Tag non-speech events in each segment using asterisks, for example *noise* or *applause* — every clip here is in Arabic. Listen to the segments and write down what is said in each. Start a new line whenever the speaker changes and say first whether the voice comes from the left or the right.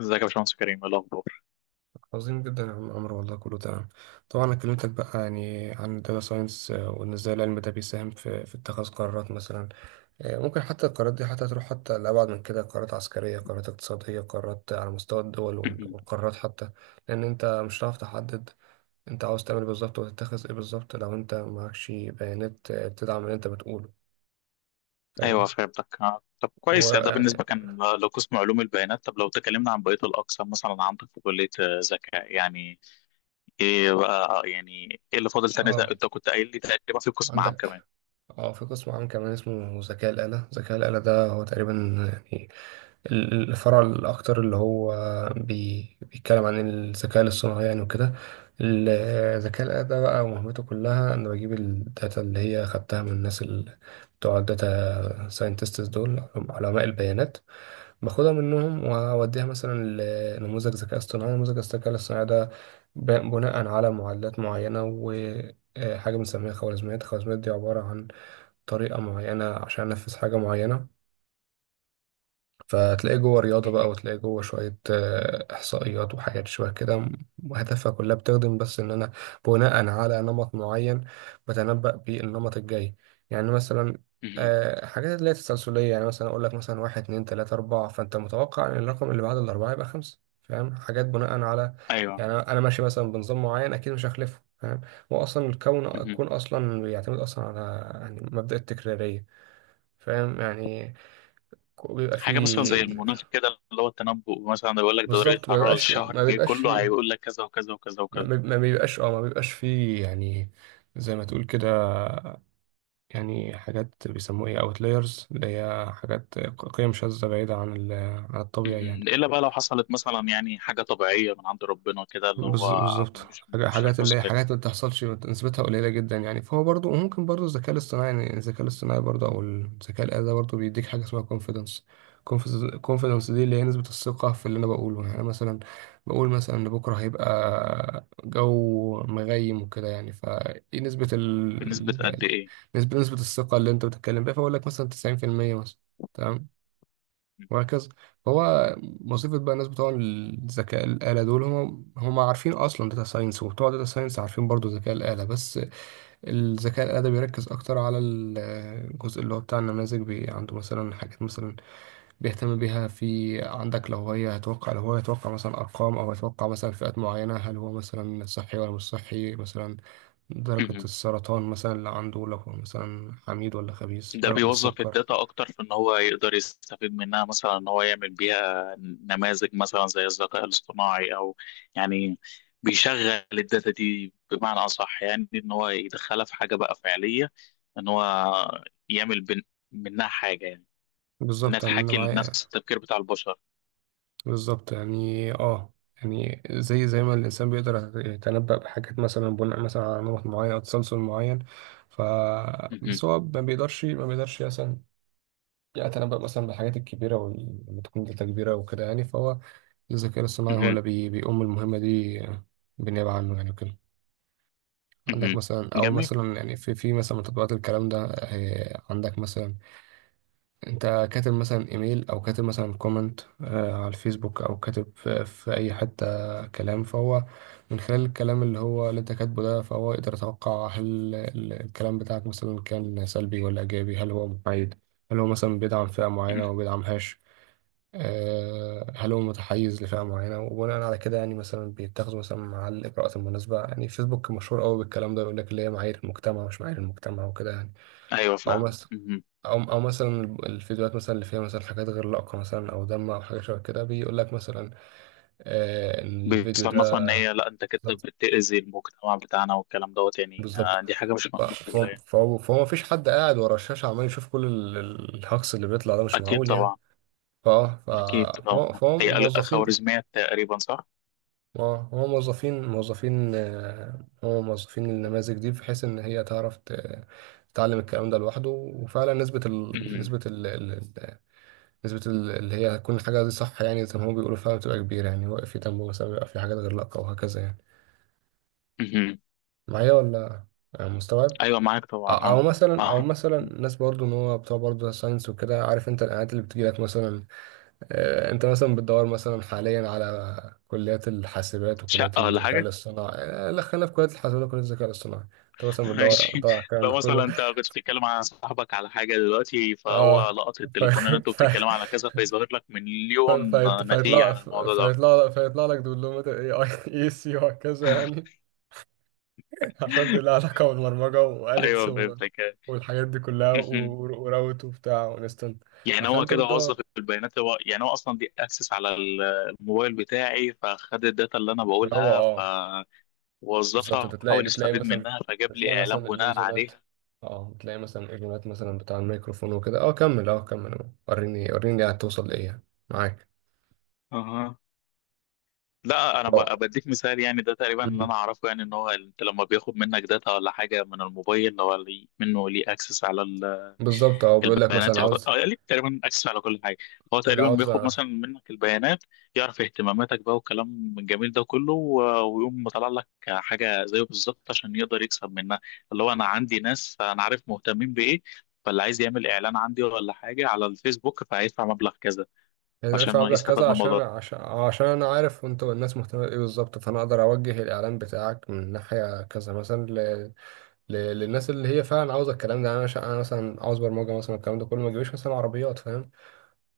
left: ازيك يا باشمهندس كريم، ايه الاخبار؟
right: عظيم جدا يا عم عمرو، والله كله تمام. طبعا انا كلمتك بقى يعني عن الداتا ساينس، وان ازاي العلم ده بيساهم في اتخاذ قرارات مثلا. ممكن حتى القرارات دي حتى تروح حتى لأبعد من كده، قرارات عسكرية، قرارات اقتصادية، قرارات على مستوى الدول،
left: *laughs*
right: والقرارات حتى، لأن أنت مش هتعرف تحدد أنت عاوز تعمل إيه بالظبط وتتخذ إيه بالظبط لو أنت معكش بيانات تدعم اللي أنت بتقوله.
left: ايوه
right: فاهم.
left: فهمتك. طب كويس، يعني ده
right: ويعني
left: بالنسبه كان لو قسم علوم البيانات. طب لو تكلمنا عن بقيه الاقسام مثلا، عندك في كليه ذكاء، يعني ايه بقى يعني، ايه اللي فاضل تاني؟
right: آه
left: انت كنت قايل لي تقريبا في قسم عام كمان.
right: عندك اه في قسم عام كمان اسمه ذكاء الآلة. ذكاء الآلة ده هو تقريبا يعني الفرع الأكتر اللي هو بيتكلم عن الذكاء الاصطناعي يعني وكده. الذكاء ده بقى مهمته كلها إنه بجيب الداتا اللي هي خدتها من الناس اللي بتوع الداتا ساينتستس دول، علماء البيانات. باخدها منهم وأوديها مثلا لنموذج ذكاء اصطناعي. نموذج الذكاء الاصطناعي ده بناء على معادلات معينة وحاجة بنسميها خوارزميات. الخوارزميات دي عبارة عن طريقة معينة عشان أنفذ حاجة معينة. فتلاقيه جوه رياضة بقى،
left: مهم.
right: وتلاقيه جوه شوية إحصائيات وحاجات شوية كده، وهدفها كلها بتخدم بس إن أنا بناء على نمط معين بتنبأ بيه النمط الجاي. يعني مثلا
left: مهم.
right: حاجات اللي هي التسلسلية، يعني مثلا أقول لك مثلا واحد اتنين تلاتة أربعة، فأنت متوقع إن الرقم اللي بعد الأربعة يبقى خمسة. فاهم، حاجات بناء على
left: ايوه.
right: يعني أنا ماشي مثلا بنظام معين أكيد مش هخلفه. فاهم. هو أصلا الكون
left: مهم.
right: الكون أصلا بيعتمد أصلا على يعني مبدأ التكرارية. فاهم يعني بيبقى
left: حاجه مثلا
right: فيه.
left: زي المناخ كده، اللي هو التنبؤ، مثلا يقول لك ده درجه
right: بالظبط، ما
left: حراره
right: بيبقاش
left: الشهر
right: ما
left: الجاي
right: بيبقاش
left: كله
right: فيه.
left: هيقول لك كذا وكذا وكذا
right: ما
left: وكذا.
right: بيب- ما بيبقاش اه ما بيبقاش فيه يعني، زي ما تقول كده. يعني حاجات بيسموها ايه، اوتلايرز، اللي هي حاجات قيم شاذة بعيدة عن عن الطبيعي يعني.
left: مهم. الا بقى لو حصلت مثلا يعني حاجه طبيعيه من عند ربنا كده، اللي هو
right: بالظبط.
left: مش مش في
right: حاجات اللي هي
left: الحسبان.
right: حاجات ما بتحصلش نسبتها قليلة جدا يعني. فهو برضو، وممكن برضو الذكاء الاصطناعي يعني، الذكاء الآلي ده برضو بيديك حاجة اسمها confidence. confidence دي اللي هي نسبة الثقة في اللي أنا بقوله، يعني أنا مثلا بقول مثلا إن بكرة هيبقى جو مغيم وكده يعني. فإيه نسبة
left: بنسبة قد إيه؟
right: نسبة الثقة اللي أنت بتتكلم بيها. فأقول لك مثلا 90% مثلا. تمام. وهكذا. فهو مصيبة بقى. الناس بتوع الذكاء الآلة دول هم عارفين أصلا داتا ساينس، وبتوع داتا ساينس عارفين برضو ذكاء الآلة، بس الذكاء الآلة ده بيركز أكتر على الجزء اللي هو بتاع النماذج. بي عنده مثلا حاجات مثلا بيهتم بيها، في عندك لو هي هتوقع لو هو يتوقع مثلا أرقام، أو يتوقع مثلا فئات معينة، هل هو مثلا صحي ولا مش صحي مثلا، درجة
left: مهم.
right: السرطان مثلا اللي عنده لو هو مثلا حميد ولا خبيث،
left: ده
right: درجة
left: بيوظف
right: السكر.
left: الداتا أكتر، في إن هو يقدر يستفيد منها، مثلا إن هو يعمل بيها نماذج مثلا زي الذكاء الاصطناعي. أو يعني بيشغل الداتا دي بمعنى أصح، يعني إن هو يدخلها في حاجة بقى فعلية، إن هو يعمل منها حاجة، يعني إنها
right: بالظبط يعني أنا
left: تحاكي نفس
right: معايا.
left: التفكير بتاع البشر.
right: بالظبط يعني اه، يعني زي ما الإنسان بيقدر يتنبأ بحاجات مثلا بناء مثلا على نمط معين أو تسلسل معين. ف
left: مهم.
right: بس هو ما بيقدرش مثلا يتنبأ مثلا بالحاجات الكبيرة واللي تكون داتا كبيرة وكده يعني. فهو الذكاء الاصطناعي هو
left: مهم.
right: اللي بيقوم المهمة دي بالنيابة عنه يعني وكده.
left: مهم.
right: عندك مثلا، أو
left: جميل.
right: مثلا يعني في مثلا من تطبيقات الكلام ده، عندك مثلا انت كاتب مثلا ايميل، او كاتب مثلا كومنت على الفيسبوك، او كاتب في اي حتة كلام. فهو من خلال الكلام اللي هو اللي انت كاتبه ده، فهو يقدر يتوقع هل الكلام بتاعك مثلا كان سلبي ولا ايجابي، هل هو محايد، هل هو مثلا بيدعم فئة معينة وما
left: مهم.
right: بيدعمهاش، هل هو متحيز لفئة معينة. وبناء على كده يعني مثلا بيتاخدوا مثلا مع الإجراءات المناسبة يعني. فيسبوك مشهور قوي بالكلام ده، يقول لك اللي هي معايير المجتمع مش معايير المجتمع وكده يعني.
left: أيوه،
right: أو
left: فاهم.
right: مثلا، او مثلا الفيديوهات مثلا اللي فيها مثلا حاجات غير لائقه مثلا او دم او حاجه شبه كده، بيقول لك مثلا آه ان الفيديو ده.
left: بيصنفها ان هي، لا انت كده
right: بالظبط.
left: بتأذي المجتمع بتاعنا والكلام دوت، يعني
right: بالظبط.
left: دي حاجة مش
right: ف-
left: مقبولة
right: فهو
left: يعني.
right: فهو فهو مفيش حد قاعد ورا الشاشه عمال يشوف كل الهجص اللي بيطلع ده، مش
left: اكيد
right: معقول يعني.
left: طبعا.
right: فاه ف-
left: اكيد، اه.
right: فهو فهو
left: هي
right: موظفين.
left: خوارزميات تقريبا، صح؟
right: اه هو موظفين هو موظفين النماذج دي بحيث ان هي تعرف تتعلم الكلام ده لوحده. وفعلا نسبه ال...
left: مهم.
right: نسبه نسبة ال- اللي هي هتكون الحاجة دي صح، يعني زي ما هو بيقولوا فعلا بتبقى كبيرة يعني. واقف في دم مثلا بيبقى في حاجات غير لائقة، وهكذا يعني.
left: مهم.
right: معايا ولا مستوعب؟
left: ايوه، معاك
right: أو
left: طبعا،
right: أو
left: اه،
right: مثلا
left: اه.
right: أو مثلا الناس برضو إن هو بتوع برضو ساينس وكده، عارف أنت الإعلانات اللي بتجيلك مثلا؟ أنت مثلا بتدور مثلا حاليا على كليات الحاسبات وكليات
left: شقة ولا
right: الذكاء
left: حاجة؟
right: الاصطناعي، لا خلينا في كليات الحاسبات وكليات الذكاء الاصطناعي. أنت مثلا
left: *laughs*
right: بتدور
left: ماشي.
right: بتدور على الكلام ده
left: لو مثلا
right: كله.
left: انت كنت بتتكلم عن صاحبك على حاجة دلوقتي، فهو
right: أه
left: لقط
right: ف...
left: التليفون ان انتوا
right: *laughs* ف...
left: بتتكلموا على كذا، فيظهر لك
right: ف-
left: مليون
right: فهيط-
left: نتيجة
right: فهيطلع
left: عن
right: ف-
left: الموضوع ده.
right: فهيطلع فهيطلع لك دبلومة الاي اي اي سي وهكذا يعني. *laughs* عشان دي لها
left: *laughs*
right: علاقة بالبرمجة واليكس
left: ايوه فهمتك.
right: والحاجات دي كلها
left: مهم.
right: وراوت وبتاع وانستنت.
left: يعني
right: عشان
left: هو
right: انت
left: كده
right: بتدور.
left: وظف البيانات، هو يعني هو اصلا دي اكسس على الموبايل بتاعي، فخد الداتا اللي انا
right: هو
left: بقولها،
right: اه بالظبط. انت
left: فوظفها،
right: تلاقي
left: حاول
right: بتلاقي
left: يستفيد
right: مثلا
left: منها، فجاب
right: بتلاقي
left: لي اعلان
right: مثلا
left: بناء
right: الاذونات.
left: عليها.
right: اه بتلاقي مثلا الاذونات مثلا بتاع الميكروفون وكده. اه كمل، اه كمل، وريني وريني هتوصل لايه يعني. معاك.
left: اها. لا انا
right: اه
left: بديك مثال يعني، ده تقريبا اللي
right: مم.
left: انا اعرفه، يعني ان هو انت لما بياخد منك داتا ولا حاجه من الموبايل، هو منه ليه اكسس على
right: بالظبط اه بيقول لك
left: البيانات،
right: مثلا
left: يعتبر
right: عاوز
left: اه ليك تقريبا اكسس على كل حاجه. هو
right: اللي
left: تقريبا
right: عاوز،
left: بياخد مثلا منك البيانات، يعرف اهتماماتك بقى والكلام الجميل ده كله، ويقوم مطلع لك حاجه زيه بالظبط، عشان يقدر يكسب منها. اللي هو انا عندي ناس انا عارف مهتمين بايه، فاللي عايز يعمل اعلان عندي ولا حاجه على الفيسبوك فهيدفع مبلغ كذا،
right: يعني
left: عشان
right: ادفع
left: هو
right: مبلغ
left: يستفاد
right: كذا
left: من الموضوع
right: عشان
left: ده.
right: عشان انا عارف انتوا الناس مهتمه بايه بالظبط. فانا اقدر اوجه الاعلان بتاعك من ناحيه كذا مثلا للناس اللي هي فعلا عاوزه الكلام ده يعني. انا مثلا عاوز برمجه مثلا، الكلام ده كله ما يجيبليش مثلا عربيات. فاهم.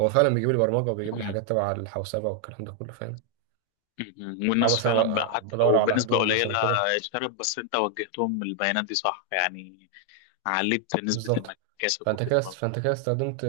right: هو فعلا بيجيب لي برمجه وبيجيب لي
left: م-
right: حاجات تبع الحوسبه والكلام ده كله. فاهم. او
left: والناس فعلا بقى،
right: مثلا
left: حتى
right: بدور
left: لو
right: على
left: بنسبه
right: هدوم مثلا
left: قليله
right: وكده.
left: اشترت، بس انت وجهتهم البيانات دي، صح يعني، علبت نسبه
right: بالظبط،
left: المكاسب
right: فانت
left: وكده
right: كده
left: برضه.
right: فانت كده استخدمت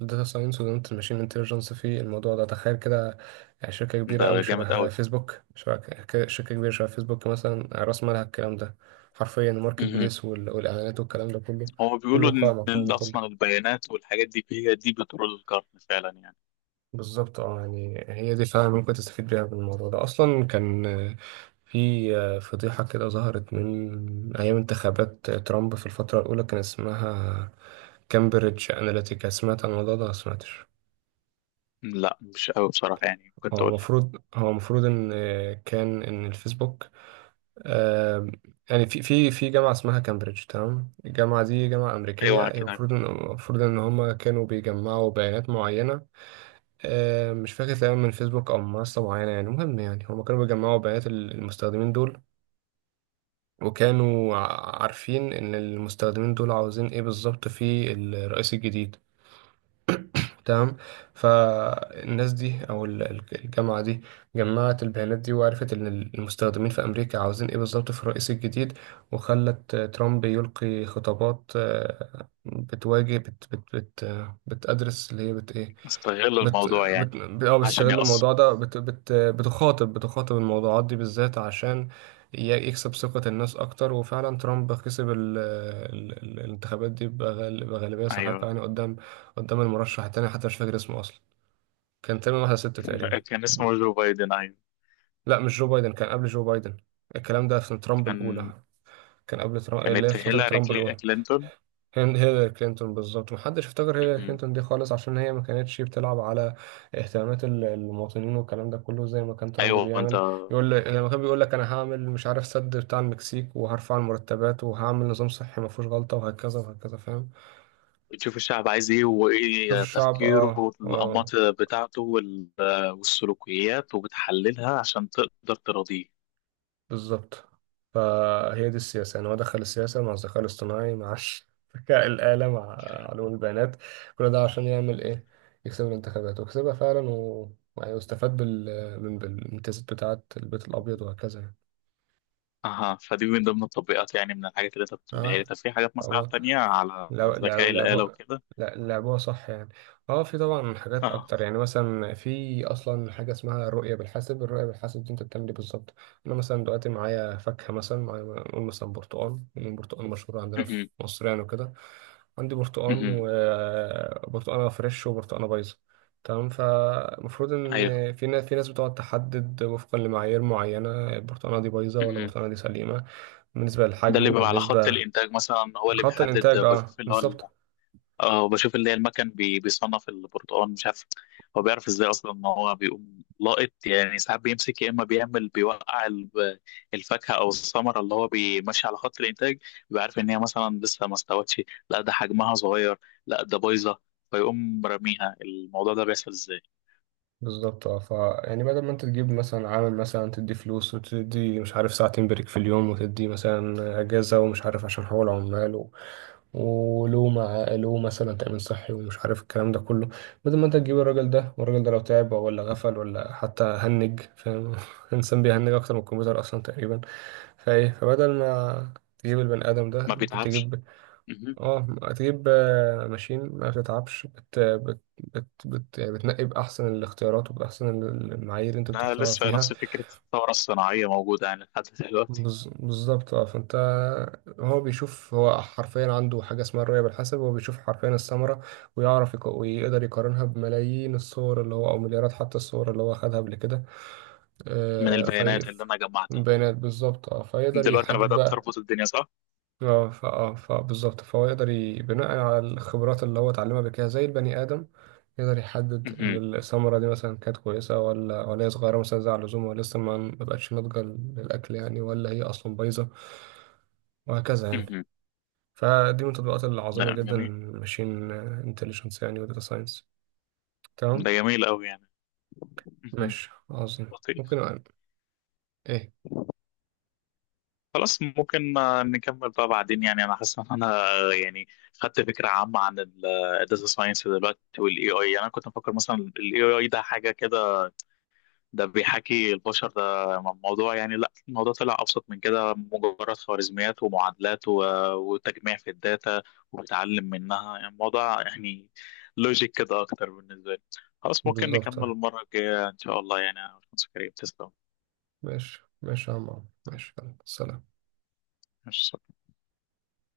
right: الداتا ساينس وستخدمت الماشين انتليجنس في الموضوع ده. تخيل كده، يعني شركه كبيره
left: ده
right: قوي
left: جامد
right: شبه
left: قوي.
right: فيسبوك، شركه كبيره شبه فيسبوك مثلا، راس مالها الكلام ده، حرفيا الماركت
left: مهم.
right: بليس والاعلانات والكلام ده كله.
left: هو بيقولوا
right: كله
left: ان
right: قائم على الكلام ده كله.
left: اصلا البيانات والحاجات دي هي دي بترول القرن فعلا يعني.
right: بالظبط اه، يعني هي دي فعلا ممكن تستفيد بيها من الموضوع ده. اصلا كان في فضيحه كده ظهرت من ايام انتخابات ترامب في الفتره الاولى، كان اسمها كامبريدج أناليتيكا. سمعت عن الموضوع ده ولا سمعتش؟
left: لا مش قوي بصراحه، يعني ممكن
right: هو
left: تقول لي.
right: المفروض هو المفروض ان كان ان الفيسبوك آه، يعني في جامعه اسمها كامبريدج. تمام. الجامعه دي جامعه امريكيه،
left: ايوه
right: هي
left: كده.
right: المفروض ان هم كانوا بيجمعوا بيانات معينه، مش فاكر تقريبا من فيسبوك او من منصه معينه يعني. المهم يعني هم كانوا بيجمعوا بيانات المستخدمين دول، وكانوا عارفين ان المستخدمين دول عاوزين ايه بالظبط في الرئيس الجديد. تمام. فالناس دي او الجامعه دي جمعت البيانات دي، وعرفت ان المستخدمين في امريكا عاوزين ايه بالظبط في الرئيس الجديد. وخلت ترامب يلقي خطابات بتواجه بت بت بت آه، بتأدرس اللي هي بت ايه
left: استغلوا
right: بت
left: الموضوع يعني.
right: بت اه
left: عشان
right: بيستغل
left: يقص.
right: الموضوع ده بت بت بتخاطب الموضوعات دي بالذات عشان يكسب ثقة الناس أكتر. وفعلا ترامب كسب الانتخابات دي بغالبية ساحقة
left: ايوه.
right: يعني قدام المرشح التاني، حتى مش فاكر اسمه أصلا. كان تقريبا واحد ستة تقريبا.
left: *laughs* كان اسمه جو بايدن، ايوه.
right: لا مش جو بايدن، كان قبل جو بايدن. الكلام ده في ترامب
left: كان
right: الأولى. كان قبل ترامب اللي هي
left: كانت
right: في فترة
left: هيلاري
right: ترامب الأولى.
left: كلينتون.
right: كان هيلاري كلينتون بالظبط. محدش افتكر هيلاري
left: مهم.
right: كلينتون دي خالص عشان هي ما كانتش بتلعب على اهتمامات المواطنين والكلام ده كله زي ما كان ترامب
left: ايوه. انت
right: بيعمل. يقول لك لما كان بيقول لك انا هعمل مش عارف سد بتاع المكسيك، وهرفع المرتبات، وهعمل نظام صحي ما فيهوش غلطة، وهكذا وهكذا. فاهم.
left: بتشوف الشعب عايز ايه
right: شوف
left: وايه
right: الشعب
left: تفكيره
right: اه آه.
left: والانماط بتاعته، والسلوكيات، وبتحللها عشان تقدر ترضيه.
right: بالظبط. فهي دي السياسة يعني، هو دخل السياسة مع الذكاء الاصطناعي، مع *laughs* ذكاء الآلة، مع علوم البيانات. كل ده عشان يعمل إيه، يكسب الانتخابات. وكسبها فعلا، ويستفاد من بالامتيازات بتاعة البيت الأبيض وهكذا يعني.
left: اها. فدي من ضمن التطبيقات يعني، من الحاجات اللي انت بتقولها لي. طب في حاجات مثلا
right: اه
left: تانية على
right: لو
left: ذكاء الآلة
right: لعبوها.
left: وكده؟
right: لا لعبوها صح يعني. اه في طبعا حاجات
left: اه.
right: اكتر يعني. مثلا في اصلا حاجه اسمها الرؤيه بالحاسب. الرؤيه بالحاسب دي انت بتعمل ايه بالظبط؟ انا مثلا دلوقتي معايا فاكهه مثلا، معايا نقول مثلا برتقال، لان البرتقال مشهور عندنا في
left: مهم.
right: مصر يعني وكده. عندي برتقال،
left: مهم.
right: وبرتقاله فريش وبرتقاله بايظه. تمام. فالمفروض
left: ايوه.
right: ان في ناس بتقعد تحدد وفقا لمعايير معينه البرتقاله دي بايظه ولا
left: مهم.
right: البرتقاله دي سليمه، بالنسبه
left: ده
right: للحجم
left: اللي بيبقى على خط
right: وبالنسبه
left: الانتاج مثلا، هو اللي
right: لخط
left: بيحدد،
right: الانتاج. اه
left: بشوف اللي
right: بالظبط.
left: هو اه وبشوف اللي هي المكن بيصنف البرتقال، مش عارف هو بيعرف ازاي اصلا ان هو بيقوم لاقط. يعني ساعات بيمسك، يا اما بيعمل بيوقع الفاكهه او الثمره اللي هو بيمشي على خط الانتاج، بيبقى عارف ان هي مثلا لسه ما استوتش، لا ده حجمها صغير، لا ده بايظه، فيقوم راميها. الموضوع ده بيحصل ازاي؟
right: بالظبط اه ف، يعني بدل ما انت تجيب مثلا عامل مثلا، تدي فلوس وتدي مش عارف ساعتين بريك في اليوم وتدي مثلا اجازه ومش عارف عشان حقوق العمال ولو مع له مثلا تامين صحي ومش عارف الكلام ده كله، بدل ما انت تجيب الراجل ده، والراجل ده لو تعب ولا غفل ولا حتى هنج، فاهم؟ *laughs* الانسان بيهنج اكتر من الكمبيوتر اصلا تقريبا. فايه، فبدل ما تجيب البني ادم
left: ما
right: ده ممكن
left: بيتعبش.
right: تجيب،
left: مهم.
right: اه هتجيب ماشين ما بتتعبش، بت بت بت, بت يعني بتنقي بأحسن الاختيارات وبأحسن المعايير اللي انت
left: لا،
right: بتختارها
left: لسه
right: فيها.
left: نفس فكره الثوره الصناعيه موجوده يعني لحد دلوقتي.
right: بالظبط. اه فانت. هو بيشوف، هو حرفيا عنده حاجة اسمها الرؤية بالحسب. هو بيشوف حرفيا الثمرة، ويعرف ويقدر يقارنها بملايين الصور اللي هو، أو مليارات حتى الصور اللي هو خدها قبل كده
left: من
right: في
left: البيانات اللي انا جمعتها.
right: بيانات. بالظبط اه فيقدر
left: دلوقتي انا
right: يحدد
left: بدات
right: بقى.
left: اربط الدنيا، صح.
right: بالظبط. فهو يقدر بناء على الخبرات اللي هو اتعلمها قبل كده زي البني آدم، يقدر يحدد
left: مهم.
right: إن الثمرة دي مثلا كانت كويسة، ولا هي صغيرة مثلا زي على اللزوم، ولا لسه ما بقتش ناضجة للأكل يعني، ولا هي أصلا بايظة، وهكذا يعني.
left: مهم.
right: فدي من التطبيقات العظيمة
left: لا،
right: جدا،
left: جميل.
right: ماشين انتليجنس يعني وداتا ساينس.
left: ده
right: تمام.
left: جميل قوي يعني. مهم.
right: ماشي عظيم، ممكن
left: لطيف.
right: أقل. ايه.
left: خلاص، ممكن نكمل بقى بعدين يعني. انا حاسس ان انا يعني خدت فكره عامه عن الداتا ساينس دلوقتي والاي اي، انا كنت مفكر مثلا الاي اي ده حاجه كده، ده بيحاكي البشر، ده موضوع يعني. لا، الموضوع طلع ابسط من كده، مجرد خوارزميات ومعادلات وتجميع في الداتا، وبتعلم منها يعني. الموضوع يعني لوجيك كده اكتر بالنسبه لي. خلاص، ممكن
right: بالظبط.
left: نكمل المره الجايه ان شاء الله يعني. يا باشمهندس كريم، تسلم.
right: ماشي ماشي يا عم عمرو. ماشي يلا. سلام.
left: مش